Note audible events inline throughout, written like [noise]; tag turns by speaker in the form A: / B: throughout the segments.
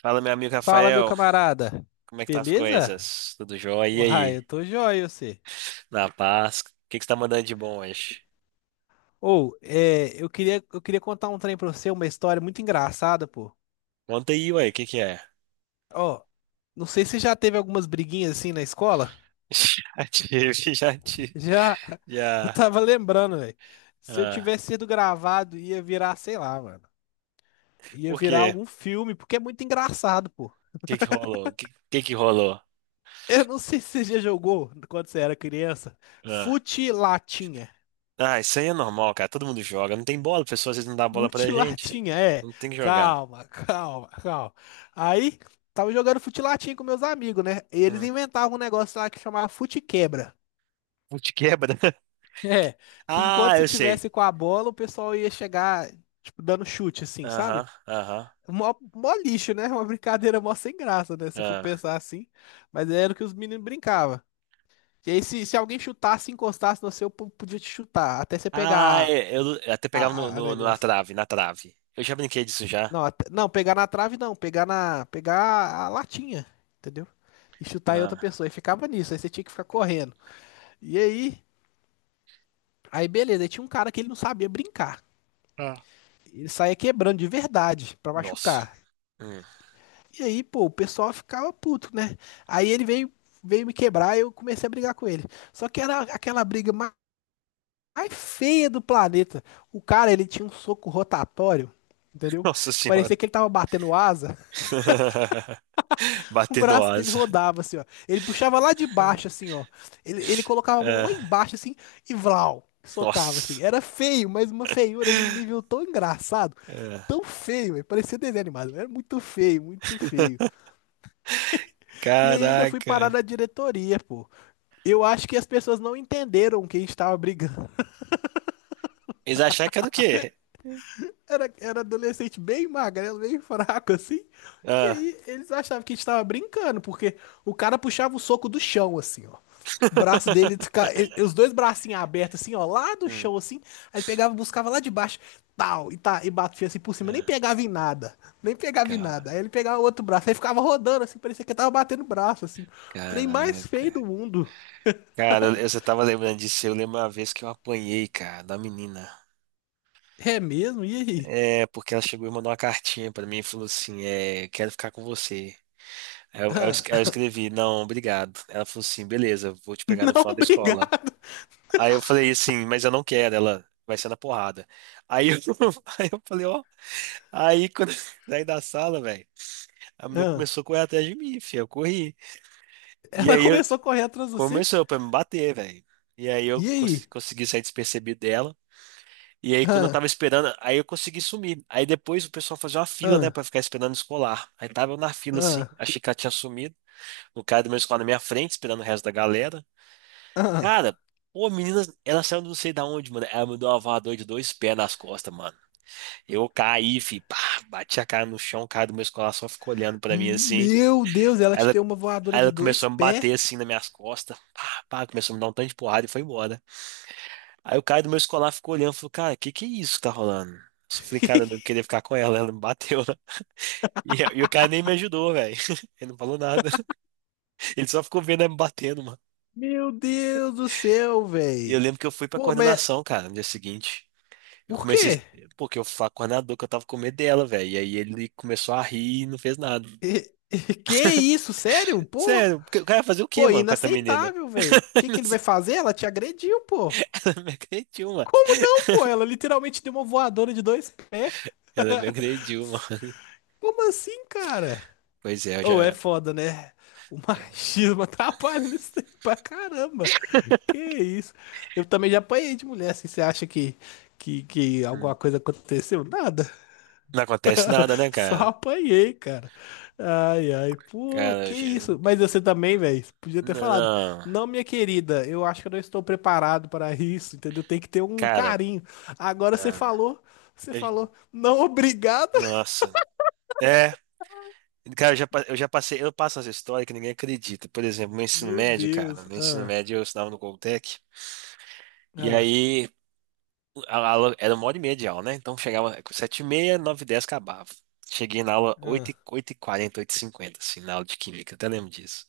A: Fala, meu amigo
B: Fala, meu
A: Rafael,
B: camarada.
A: como é que tá as
B: Beleza?
A: coisas? Tudo jóia? E
B: Uai,
A: aí?
B: eu tô joia, você.
A: Na paz? O que que você tá mandando de bom hoje?
B: Eu queria contar um trem pra você, uma história muito engraçada, pô.
A: Conta aí, ué, o que que é?
B: Ó, não sei se já teve algumas briguinhas assim na escola.
A: [laughs] Já tive, já tive,
B: Já, [laughs] eu
A: já.
B: tava lembrando, velho. Se eu
A: Ah,
B: tivesse sido gravado, ia virar, sei lá, mano. Ia
A: por
B: virar
A: quê?
B: algum filme, porque é muito engraçado, pô. [laughs]
A: O que que rolou? Que rolou?
B: Eu não sei se você já jogou, quando você era criança,
A: Ah.
B: fute latinha.
A: Ah, isso aí é normal, cara, todo mundo joga. Não tem bola, pessoal, às vezes não dá bola pra gente.
B: Futilatinha, é.
A: Não tem que jogar.
B: Calma, [laughs] calma, calma. Aí, tava jogando futilatinha com meus amigos, né? E eles
A: Hum.
B: inventavam um negócio lá que chamava fute-quebra. [laughs]
A: Putz, quebra. [laughs]
B: É, que enquanto
A: Ah,
B: você
A: eu sei.
B: tivesse com a bola, o pessoal ia chegar, tipo, dando chute, assim,
A: Aham,
B: sabe?
A: aham.
B: Mó, mó lixo, né? [laughs] Uma brincadeira mó sem graça, né? Se for
A: Ah.
B: pensar assim. Mas era o que os meninos brincavam. E aí, se alguém chutasse, encostasse no seu, podia te chutar, até você
A: Ah,
B: pegar
A: é, eu até pegava
B: a
A: na
B: negócio.
A: trave, na trave. Eu já brinquei disso já.
B: Não, pegar na trave não, pegar na, pegar a latinha, entendeu? E chutar em outra
A: Ah,
B: pessoa. E ficava nisso, aí você tinha que ficar correndo. E aí, aí beleza, aí tinha um cara que ele não sabia brincar.
A: Ah,
B: Ele saía quebrando de verdade pra
A: nossa.
B: machucar.
A: Hum.
B: E aí, pô, o pessoal ficava puto, né? Aí ele veio, veio me quebrar e eu comecei a brigar com ele. Só que era aquela mais feia do planeta. O cara, ele tinha um soco rotatório, entendeu?
A: Nossa
B: Que
A: senhora.
B: parecia que ele tava batendo asa.
A: [laughs]
B: O
A: Bater no
B: braço dele
A: asa.
B: rodava, assim, ó. Ele puxava lá de baixo, assim, ó. Ele colocava a mão lá
A: Ah,
B: embaixo, assim, e vlau, socava, assim.
A: nossa.
B: Era feio, mas uma feiura de um nível tão engraçado,
A: Ah,
B: tão feio, velho. Parecia desenho animado. Era muito feio, muito feio.
A: [laughs]
B: E aí ainda fui parar
A: caraca.
B: na diretoria, pô. Eu acho que as pessoas não entenderam que a gente tava brigando.
A: Eles acharam que era o quê?
B: Era adolescente bem magrelo, bem [laughs] fraco, assim. E
A: Ah.
B: aí eles achavam que a gente tava brincando, porque o cara puxava o soco do chão, assim, ó. O braço dele,
A: [laughs]
B: os dois bracinhos abertos, assim, ó, lá do
A: Hum.
B: chão, assim. Aí ele pegava, buscava lá de baixo, tal, e, tá, e batia assim por cima, nem
A: Ah,
B: pegava em nada. Nem pegava em nada. Aí
A: cara,
B: ele pegava o outro braço, aí ficava rodando, assim, parecia que ele tava batendo o braço, assim. O trem mais feio
A: caraca.
B: do mundo.
A: Cara, eu só tava lembrando disso. Eu lembro uma vez que eu apanhei, cara, da menina.
B: É mesmo? E aí?
A: É, porque ela chegou e mandou uma cartinha pra mim e falou assim: é, quero ficar com você. É, Eu, eu, es-
B: Ah,
A: eu escrevi, não, obrigado. Ela falou assim, beleza, vou te
B: [laughs]
A: pegar no
B: não,
A: final da escola.
B: obrigado.
A: Aí eu falei assim, mas eu não quero, ela vai ser na porrada. Aí eu, [laughs] aí eu falei, ó, aí quando [laughs] saí da sala, velho, a menina
B: Ah,
A: começou a correr atrás de mim, filho, eu corri. E
B: ela
A: aí eu,
B: começou a correr atrás de você?
A: começou pra me bater, velho. E aí eu
B: E
A: cons-
B: aí?
A: consegui sair despercebido dela. E aí quando eu
B: Ah,
A: tava esperando, aí eu consegui sumir. Aí depois o pessoal fazia uma fila, né, pra
B: ah,
A: ficar esperando escolar. Aí tava eu na fila assim,
B: ah,
A: achei que ela tinha sumido. O cara do meu escolar na minha frente, esperando o resto da galera.
B: ah.
A: Cara, pô, a menina, ela saiu não sei da onde, mano. Ela me deu uma voadora de dois pés nas costas, mano. Eu caí, fi, pá, bati a cara no chão, o cara do meu escolar só ficou olhando pra mim assim.
B: Meu Deus, ela te
A: Ela,
B: deu uma voadora
A: aí
B: de
A: ela começou
B: dois
A: a me bater
B: pés?
A: assim nas minhas costas, pá, pá, começou a me dar um tanto de porrada e foi embora. Aí o cara do meu escolar ficou olhando e falou, cara, que é isso que tá rolando? Eu falei, cara, eu não
B: [laughs]
A: queria ficar com ela, ela me bateu, [laughs] né? E o cara nem me ajudou, velho. [laughs] Ele não falou nada. Ele só ficou vendo ela me batendo, mano.
B: Meu Deus do céu,
A: E eu
B: véi.
A: lembro que eu fui pra
B: Pô, mas
A: coordenação, cara, no dia seguinte. Eu
B: por
A: comecei,
B: quê? [laughs]
A: porque eu falar com o coordenador que eu tava com medo dela, velho. E aí ele começou a rir e não fez nada.
B: Que isso, sério? Pô,
A: Sério, porque o cara ia fazer o quê,
B: pô,
A: mano, com essa menina?
B: inaceitável, véi. O
A: [laughs]
B: que
A: Não
B: que ele
A: sei.
B: vai fazer? Ela te agrediu, pô.
A: Ela me agrediu, mano.
B: Como não, pô?
A: [laughs]
B: Ela literalmente deu uma voadora de dois pés.
A: Ela me agrediu, mano.
B: Como assim, cara?
A: Pois é, eu
B: Ou é
A: já.
B: foda, né? O machismo [laughs] atrapalha nisso aí pra caramba. Que isso? Eu também já apanhei de mulher, assim, você acha que, que alguma
A: Hum.
B: coisa aconteceu? Nada,
A: Não acontece nada,
B: [laughs]
A: né,
B: só
A: cara?
B: apanhei, cara. Ai, ai, pô,
A: Cara,
B: que isso? Mas você também, velho, podia ter
A: não,
B: falado.
A: não.
B: Não, minha querida, eu acho que eu não estou preparado para isso, entendeu? Tem que ter um
A: Cara,
B: carinho. Agora
A: ah,
B: você
A: eu-
B: falou, não, obrigado.
A: nossa. É, cara, eu já passei, eu passo essa história que ninguém acredita. Por exemplo, no ensino
B: Meu
A: médio, cara,
B: Deus.
A: no ensino
B: Ah,
A: médio eu estudava no Goltec. E
B: ah,
A: aí, a aula era uma hora e meia de aula, né? Então chegava 7h30, 9h10 acabava. Cheguei na aula
B: ah,
A: oito e 40, 8h50, assim, na aula de química, até lembro disso.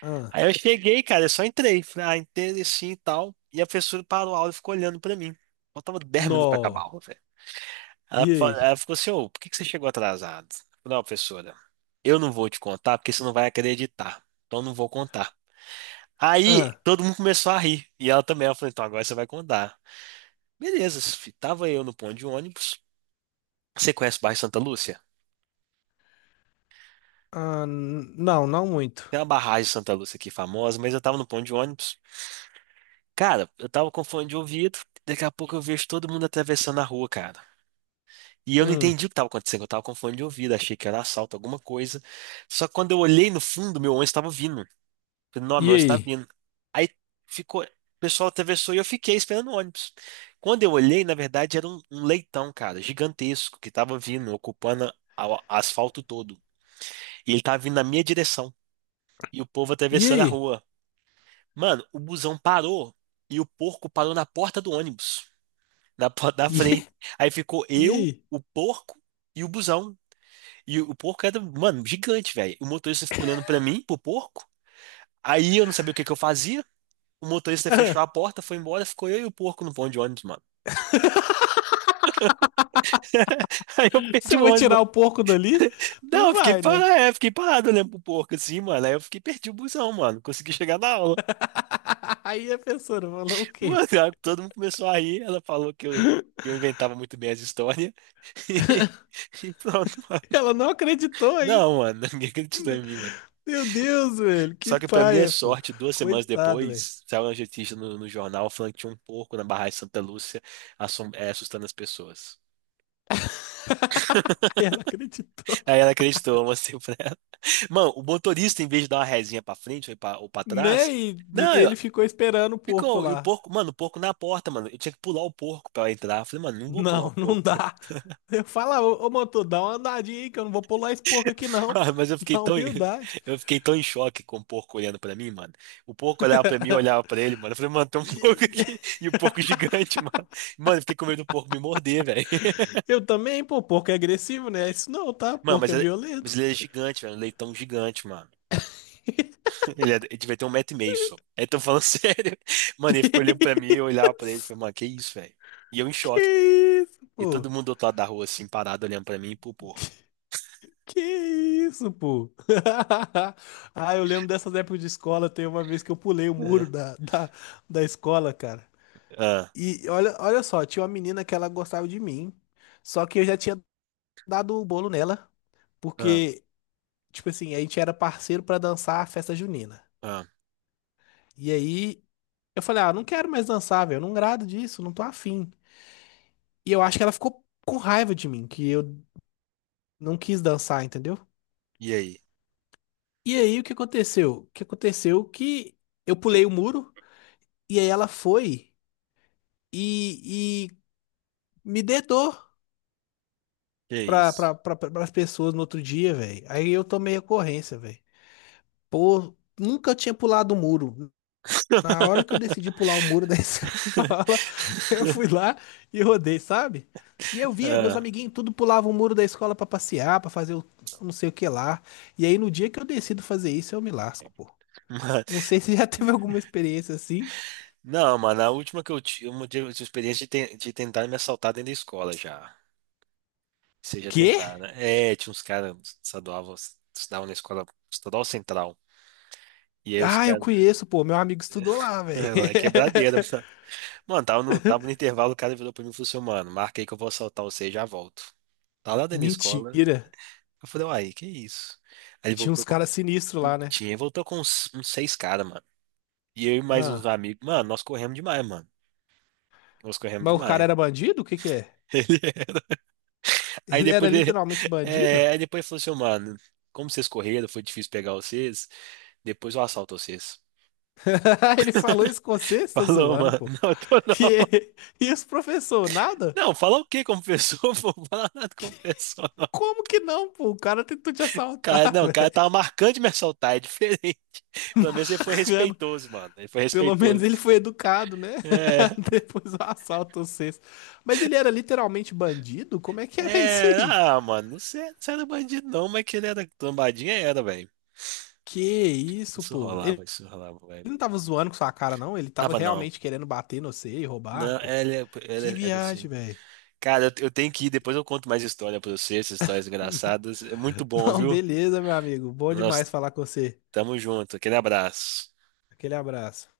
B: ah.
A: Aí eu cheguei, cara, eu só entrei, falei, ah, entrei assim e tal. E a professora parou a aula e ficou olhando pra mim. Faltava 10 minutos pra acabar a
B: Nó.
A: aula, velho. Ela,
B: E
A: fa-
B: aí?
A: ela ficou assim, ô, por que que você chegou atrasado? Eu falei, não, professora, eu não vou te contar porque você não vai acreditar. Então eu não vou contar. Aí
B: Ah,
A: todo mundo começou a rir. E ela também, ela falou, então agora você vai contar. Beleza, fi- tava eu no ponto de ônibus. Você conhece o bairro Santa Lúcia?
B: ah, não, não muito.
A: Tem uma barragem de Santa Lúcia aqui famosa, mas eu tava no ponto de ônibus. Cara, eu tava com fone de ouvido. Daqui a pouco eu vejo todo mundo atravessando a rua, cara. E eu não
B: Hum.
A: entendi o que tava acontecendo. Eu tava com fone de ouvido, achei que era assalto, alguma coisa. Só que quando eu olhei no fundo, meu ônibus tava vindo. Falei, não, meu
B: E
A: ônibus tá
B: aí?
A: vindo. Aí ficou. O pessoal atravessou e eu fiquei esperando o ônibus. Quando eu olhei, na verdade, era um leitão, cara, gigantesco, que tava vindo, ocupando o asfalto todo. E ele tava vindo na minha direção. E o povo
B: E
A: atravessando a
B: aí?
A: rua. Mano, o busão parou e o porco parou na porta do ônibus, na porta da
B: E,
A: frente. Aí ficou
B: e
A: eu,
B: aí?
A: o porco e o busão. E o porco era, mano, gigante, velho. O motorista ficou olhando pra mim, pro porco. Aí eu não sabia o que que eu fazia. O
B: [laughs]
A: motorista fechou
B: Ah,
A: a porta, foi embora, ficou eu e o porco no ponto de ônibus, mano. [laughs] Aí eu perdi
B: Você
A: o
B: vai
A: ônibus.
B: tirar o porco dali?
A: Não,
B: Não
A: eu fiquei
B: vai,
A: parado,
B: né?
A: é, fiquei parado olhando pro porco assim, mano. Aí eu fiquei perdi o busão, mano. Consegui chegar na aula.
B: [laughs] Aí a professora falou o
A: [laughs] Mano,
B: quê?
A: aí todo mundo começou a rir. Ela falou que eu inventava muito bem as histórias. [laughs] E pronto, mano.
B: Ela não acreditou ainda.
A: Não, mano, [laughs] ninguém acreditou em mim, velho.
B: Meu Deus, velho, que
A: Só que, pra minha
B: paia, pô.
A: sorte, 2 semanas
B: Coitado, velho.
A: depois, saiu uma notícia no jornal falando que tinha um porco na barragem de Santa Lúcia assustando as pessoas.
B: [laughs] Aí ela acreditou,
A: Aí ela acreditou, eu mostrei pra ela. [laughs] Mano, o motorista, em vez de dar uma rezinha pra frente ou pra trás,
B: né? E
A: não,
B: ele ficou esperando o porco
A: ficou. E o
B: lá.
A: porco, mano, o porco na porta, mano. Eu tinha que pular o porco pra ela entrar. Eu falei, mano, não vou pular o
B: Não, [laughs] não
A: porco.
B: dá. Eu falo, ô, ô motor, dá uma andadinha aí que eu não vou pular esse porco aqui,
A: [laughs]
B: não.
A: Ah, mas eu
B: [laughs]
A: fiquei
B: Na
A: tão,
B: humildade.
A: [laughs] eu fiquei tão em choque com o porco olhando pra mim, mano. O porco olhava pra mim, eu olhava pra ele, mano. Eu falei, mano, tem um porco
B: E-
A: aqui.
B: [laughs]
A: [laughs] E o porco gigante, mano. Mano, eu fiquei com medo do porco me morder, velho. [laughs]
B: eu também, pô, porco é agressivo, né? Isso não, tá?
A: Mano,
B: Porco é violento.
A: mas ele é gigante, velho. Um leitão gigante, mano. [laughs] Ele devia ter um metro e meio só. Aí tô falando [laughs] sério. Mano, ele ficou olhando pra mim, eu olhava pra ele. Falei, mano, que isso, velho? E eu em
B: Que
A: choque.
B: isso,
A: E todo
B: pô?
A: mundo do outro lado da rua, assim, parado, olhando pra mim e pro porco.
B: Que isso, pô? [laughs] Ah, eu lembro dessas épocas de escola. Tem uma vez que eu pulei o
A: É.
B: muro da escola, cara.
A: Ah,
B: E olha, olha só, tinha uma menina que ela gostava de mim. Só que eu já tinha dado o bolo nela.
A: ah,
B: Porque, tipo assim, a gente era parceiro pra dançar a festa junina.
A: ah.
B: E aí eu falei, ah, não quero mais dançar, velho. Eu não grado disso, não tô afim. E eu acho que ela ficou com raiva de mim, que eu não quis dançar, entendeu?
A: E aí?
B: E aí, o que aconteceu? O que aconteceu que eu pulei o muro e aí ela foi e me dedou
A: Que
B: pra,
A: isso?
B: pra, pra, pra, as pessoas no outro dia, velho. Aí eu tomei ocorrência, velho. Pô, nunca eu tinha pulado o muro. Na hora que eu decidi pular o muro da [laughs]
A: [laughs]
B: escola, eu fui lá e rodei, sabe? E eu via, meus
A: Ah,
B: amiguinhos tudo pulavam o muro da escola pra passear, pra fazer o não sei o que lá. E aí, no dia que eu decido fazer isso, eu me lasco, pô.
A: mano.
B: Não sei se [laughs] já teve alguma experiência assim.
A: Não, mano, a última que eu tive, uma de experiência de tentar me assaltar dentro da escola já. Seja
B: Quê?
A: tentar, né? É, tinha uns caras estadual, estudavam na escola estadual central. E aí os
B: Ah, eu
A: caras, [laughs]
B: conheço, pô. Meu amigo estudou lá, velho.
A: lá é quebradeira, [laughs] mano.
B: [laughs]
A: Mano, tava no intervalo, o cara virou pra mim e falou assim, mano, marca aí que eu vou assaltar você e já volto. Tá lá dentro da escola, né?
B: Mentira.
A: Eu falei, uai, que isso? Aí ele
B: Tinha uns
A: voltou com,
B: caras sinistros lá, né?
A: tinha, voltou com uns seis caras, mano. E eu e mais uns
B: Ah.
A: amigos, mano, nós corremos demais, mano. Nós corremos
B: Mas o cara
A: demais.
B: era bandido? O que que é?
A: [laughs] Aí
B: Ele era
A: depois ele,
B: literalmente
A: [laughs]
B: bandido?
A: aí depois ele falou assim, "Ô, mano, como vocês correram, foi difícil pegar vocês, depois eu assalto vocês."
B: [laughs] Ele falou isso com você?
A: [laughs]
B: Você tá
A: Falou,
B: zoando,
A: mano,
B: pô.
A: não, tô
B: [laughs]
A: não. [laughs]
B: Que? E os professor, nada?
A: Não, falar o quê como pessoa? [laughs] Não vou falar nada como pessoa, não.
B: Como que não, pô? O cara tentou te
A: Cara,
B: assaltar, [laughs]
A: não, o cara
B: velho.
A: tava marcando de me assaltar, é diferente. [laughs] Pelo menos ele foi
B: Cano.
A: respeitoso, mano. Ele foi
B: Pelo menos
A: respeitoso.
B: ele foi educado, né?
A: É,
B: [laughs] Depois do assalto vocês. Mas ele era literalmente bandido? Como é que era isso
A: é,
B: aí?
A: ah, mano, não sei, não era bandido não, mas que ele era trombadinha, era, velho.
B: Que isso, pô?
A: Isso rolava, velho.
B: Ele não tava zoando com sua cara, não. Ele tava
A: Tava não.
B: realmente querendo bater no você e roubar,
A: Não,
B: pô.
A: ele,
B: Que
A: ele era
B: viagem,
A: assim.
B: velho.
A: Cara, eu tenho que ir, depois eu conto mais história pra você, essas histórias engraçadas. É
B: [laughs]
A: muito bom,
B: Não,
A: viu?
B: beleza, meu amigo. Bom
A: Nós
B: demais falar com você.
A: tamo junto. Aquele abraço.
B: Aquele abraço.